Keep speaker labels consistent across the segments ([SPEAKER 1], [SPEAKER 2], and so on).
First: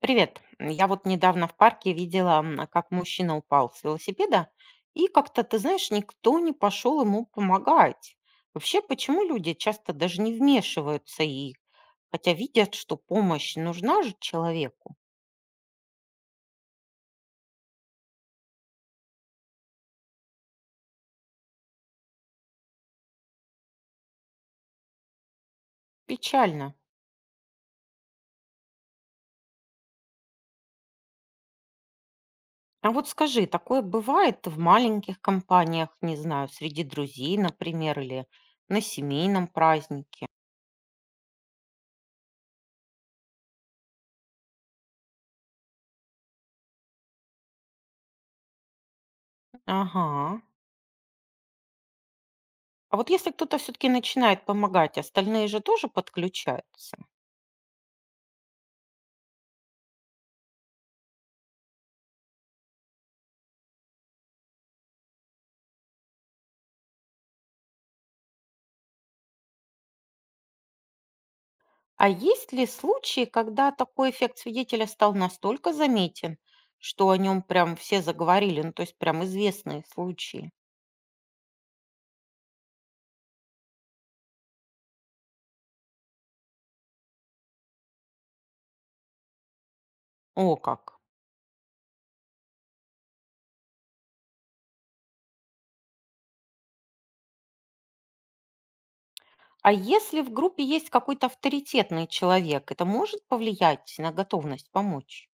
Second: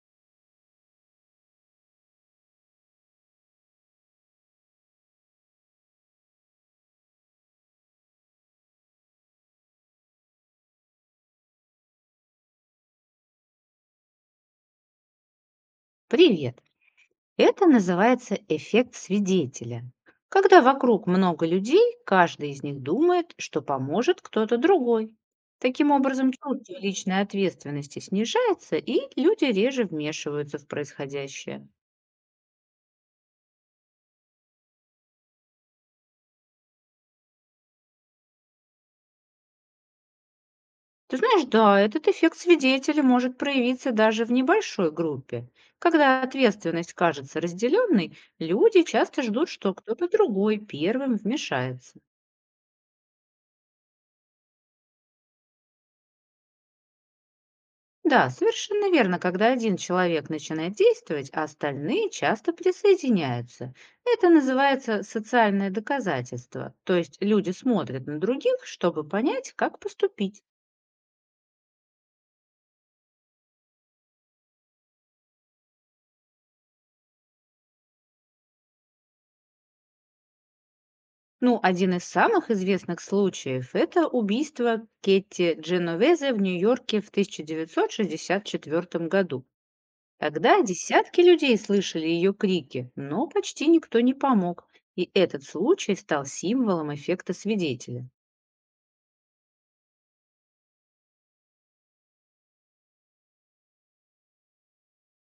[SPEAKER 1] Привет. Я вот недавно в парке видела, как мужчина упал с велосипеда, и как-то, ты знаешь, никто не пошел ему помогать. Вообще, почему люди часто даже не вмешиваются и, хотя видят, что помощь нужна же человеку?
[SPEAKER 2] Привет! Это называется эффект свидетеля. Когда вокруг много людей, каждый из них думает, что поможет кто-то другой. Таким образом,
[SPEAKER 1] Печально.
[SPEAKER 2] чувство личной ответственности снижается, и люди реже вмешиваются в происходящее.
[SPEAKER 1] А вот скажи, такое бывает в маленьких компаниях, не знаю, среди друзей, например, или на семейном празднике?
[SPEAKER 2] Ты знаешь, да, этот эффект свидетеля может проявиться даже в небольшой группе. Когда ответственность кажется разделенной, люди часто ждут, что кто-то
[SPEAKER 1] Ага.
[SPEAKER 2] другой первым вмешается.
[SPEAKER 1] А вот если кто-то все-таки начинает помогать, остальные же тоже подключаются?
[SPEAKER 2] Да, совершенно верно, когда один человек начинает действовать, а остальные часто присоединяются. Это называется социальное доказательство, то есть люди смотрят на других, чтобы понять, как поступить.
[SPEAKER 1] А есть ли случаи, когда такой эффект свидетеля стал настолько заметен, что о нем прям все заговорили, ну то есть прям известные случаи?
[SPEAKER 2] Ну, один из самых известных случаев– это убийство Кетти Дженовезе в Нью-Йорке в 1964 году.
[SPEAKER 1] О,
[SPEAKER 2] Тогда
[SPEAKER 1] как.
[SPEAKER 2] десятки людей слышали ее крики, но почти никто не помог, и этот случай стал символом эффекта свидетеля.
[SPEAKER 1] А если в группе есть какой-то авторитетный человек, это может повлиять на готовность помочь?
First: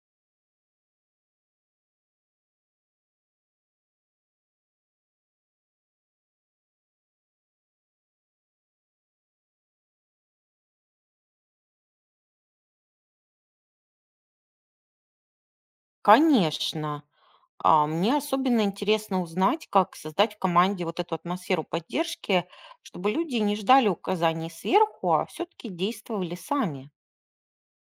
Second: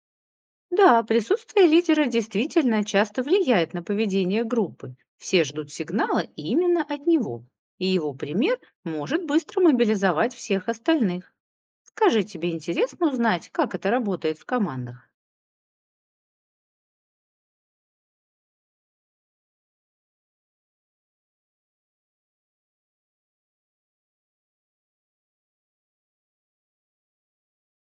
[SPEAKER 2] Да, присутствие лидера действительно часто влияет на поведение группы. Все ждут сигнала именно от него, и его пример может быстро мобилизовать всех остальных. Скажи, тебе интересно узнать, как это работает в командах?
[SPEAKER 1] Конечно. А мне особенно интересно узнать, как создать в команде вот эту атмосферу поддержки, чтобы люди не ждали указаний сверху, а все-таки действовали сами.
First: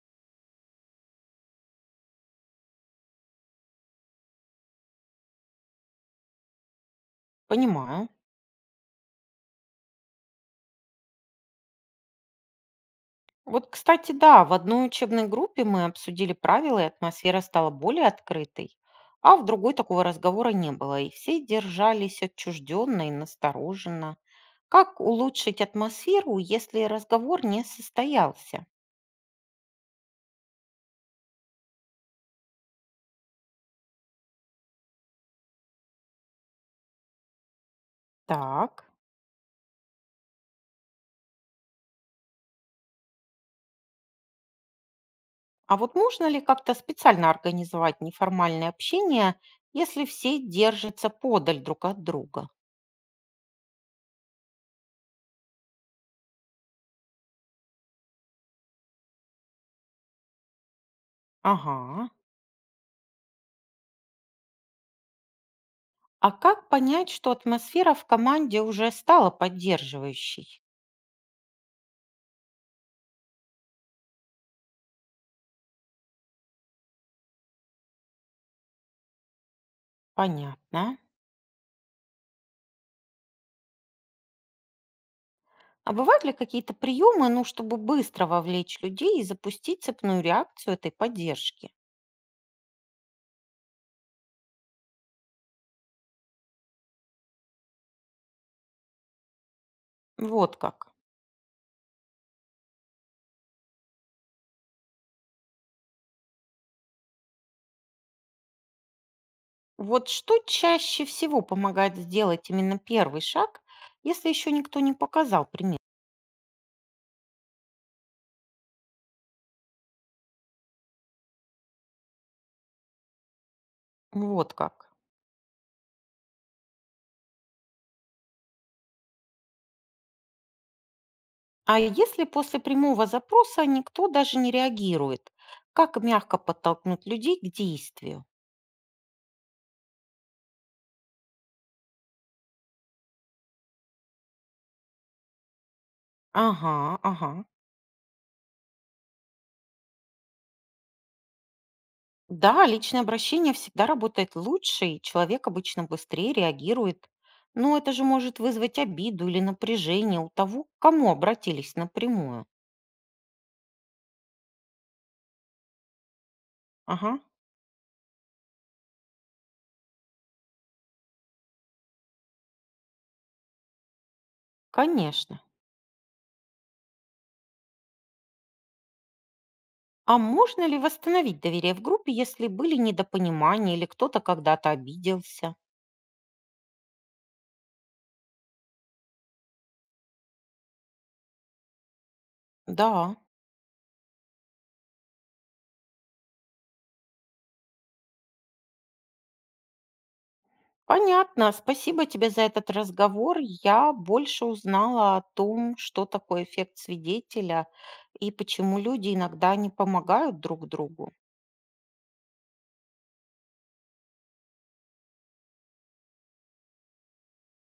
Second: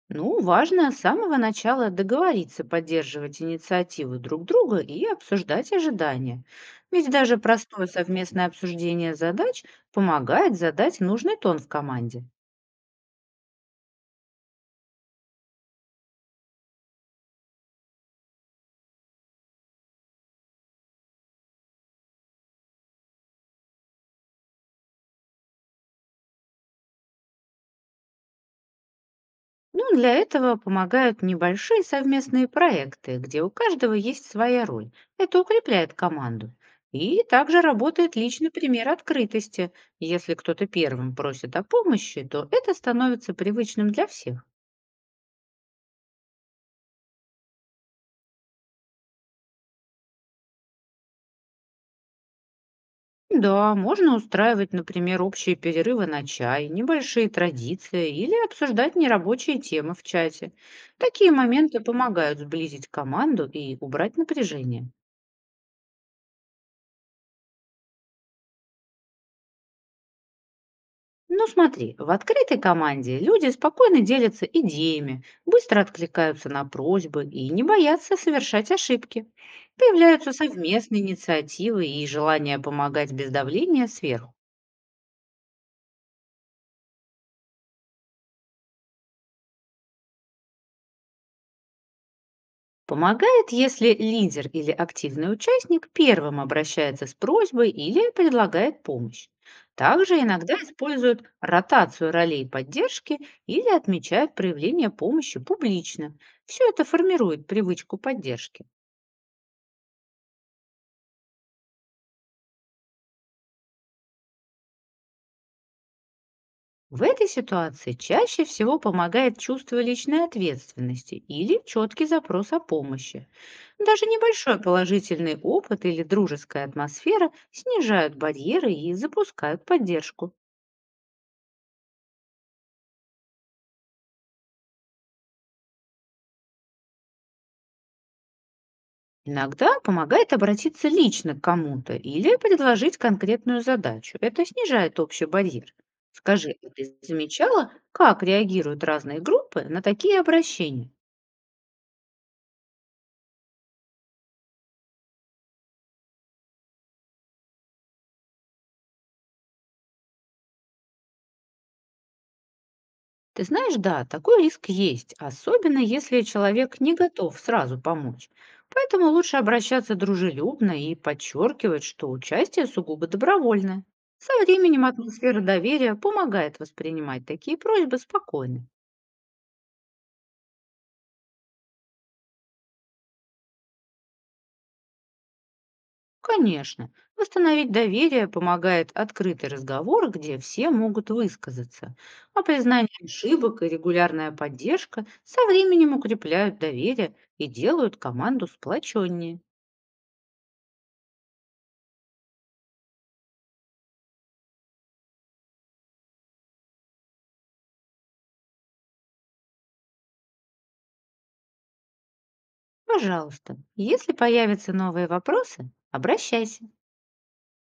[SPEAKER 2] Ну, важно с самого начала договориться поддерживать инициативы друг друга и обсуждать ожидания. Ведь даже простое
[SPEAKER 1] Понимаю.
[SPEAKER 2] совместное обсуждение задач помогает задать нужный тон в команде.
[SPEAKER 1] Вот, кстати, да, в одной учебной группе мы обсудили правила, и атмосфера стала более открытой, а в другой такого разговора не было, и все держались отчужденно и настороженно. Как улучшить атмосферу, если разговор не состоялся?
[SPEAKER 2] Ну, для этого помогают небольшие совместные проекты, где у каждого есть своя роль. Это укрепляет команду. И также работает личный
[SPEAKER 1] Так,
[SPEAKER 2] пример открытости. Если кто-то первым просит о помощи, то это становится привычным для всех.
[SPEAKER 1] а вот можно ли как-то специально организовать неформальное общение, если все держатся подаль друг от друга?
[SPEAKER 2] Да, можно устраивать, например, общие перерывы на чай, небольшие традиции или обсуждать нерабочие темы в чате. Такие моменты
[SPEAKER 1] Ага.
[SPEAKER 2] помогают сблизить команду и убрать напряжение.
[SPEAKER 1] А как понять, что атмосфера в команде уже стала поддерживающей?
[SPEAKER 2] Ну смотри, в открытой команде люди спокойно делятся идеями, быстро откликаются на просьбы и не боятся совершать ошибки. Появляются
[SPEAKER 1] Понятно.
[SPEAKER 2] совместные инициативы и желание помогать без давления сверху.
[SPEAKER 1] А бывают ли какие-то приемы, ну, чтобы быстро вовлечь людей и запустить цепную реакцию этой поддержки?
[SPEAKER 2] Помогает, если лидер или активный участник первым обращается с просьбой или предлагает помощь. Также иногда
[SPEAKER 1] Вот как.
[SPEAKER 2] используют ротацию ролей поддержки или отмечают проявление помощи публично. Все это формирует привычку поддержки.
[SPEAKER 1] Вот что чаще всего помогает сделать именно первый шаг, если еще никто не показал пример?
[SPEAKER 2] В этой ситуации чаще всего помогает чувство личной ответственности или четкий запрос о помощи. Даже
[SPEAKER 1] Вот
[SPEAKER 2] небольшой
[SPEAKER 1] как.
[SPEAKER 2] положительный опыт или дружеская атмосфера снижают барьеры и запускают поддержку.
[SPEAKER 1] А если после прямого запроса никто даже не реагирует, как мягко подтолкнуть людей к действию?
[SPEAKER 2] Иногда помогает обратиться лично к кому-то или предложить конкретную задачу. Это снижает общий барьер. Скажи, а
[SPEAKER 1] Ага,
[SPEAKER 2] ты
[SPEAKER 1] ага.
[SPEAKER 2] замечала, как реагируют разные группы на такие обращения?
[SPEAKER 1] Да, личное обращение всегда работает лучше, и человек обычно быстрее реагирует. Но это же может вызвать обиду или напряжение у того, к кому обратились напрямую.
[SPEAKER 2] Ты знаешь, да, такой риск есть, особенно если человек не
[SPEAKER 1] Ага,
[SPEAKER 2] готов сразу помочь. Поэтому лучше обращаться дружелюбно и подчеркивать, что участие сугубо добровольное. Со временем атмосфера
[SPEAKER 1] конечно.
[SPEAKER 2] доверия помогает воспринимать такие просьбы спокойно.
[SPEAKER 1] А можно ли восстановить доверие в группе, если были недопонимания или кто-то когда-то обиделся?
[SPEAKER 2] Конечно, восстановить доверие помогает открытый разговор, где все могут высказаться. А признание
[SPEAKER 1] Да,
[SPEAKER 2] ошибок и регулярная поддержка со временем укрепляют доверие и делают команду сплоченнее.
[SPEAKER 1] понятно. Спасибо тебе за этот разговор. Я больше узнала о том, что такое эффект свидетеля и почему люди иногда не помогают друг другу.
[SPEAKER 2] Пожалуйста, если появятся новые вопросы, обращайся.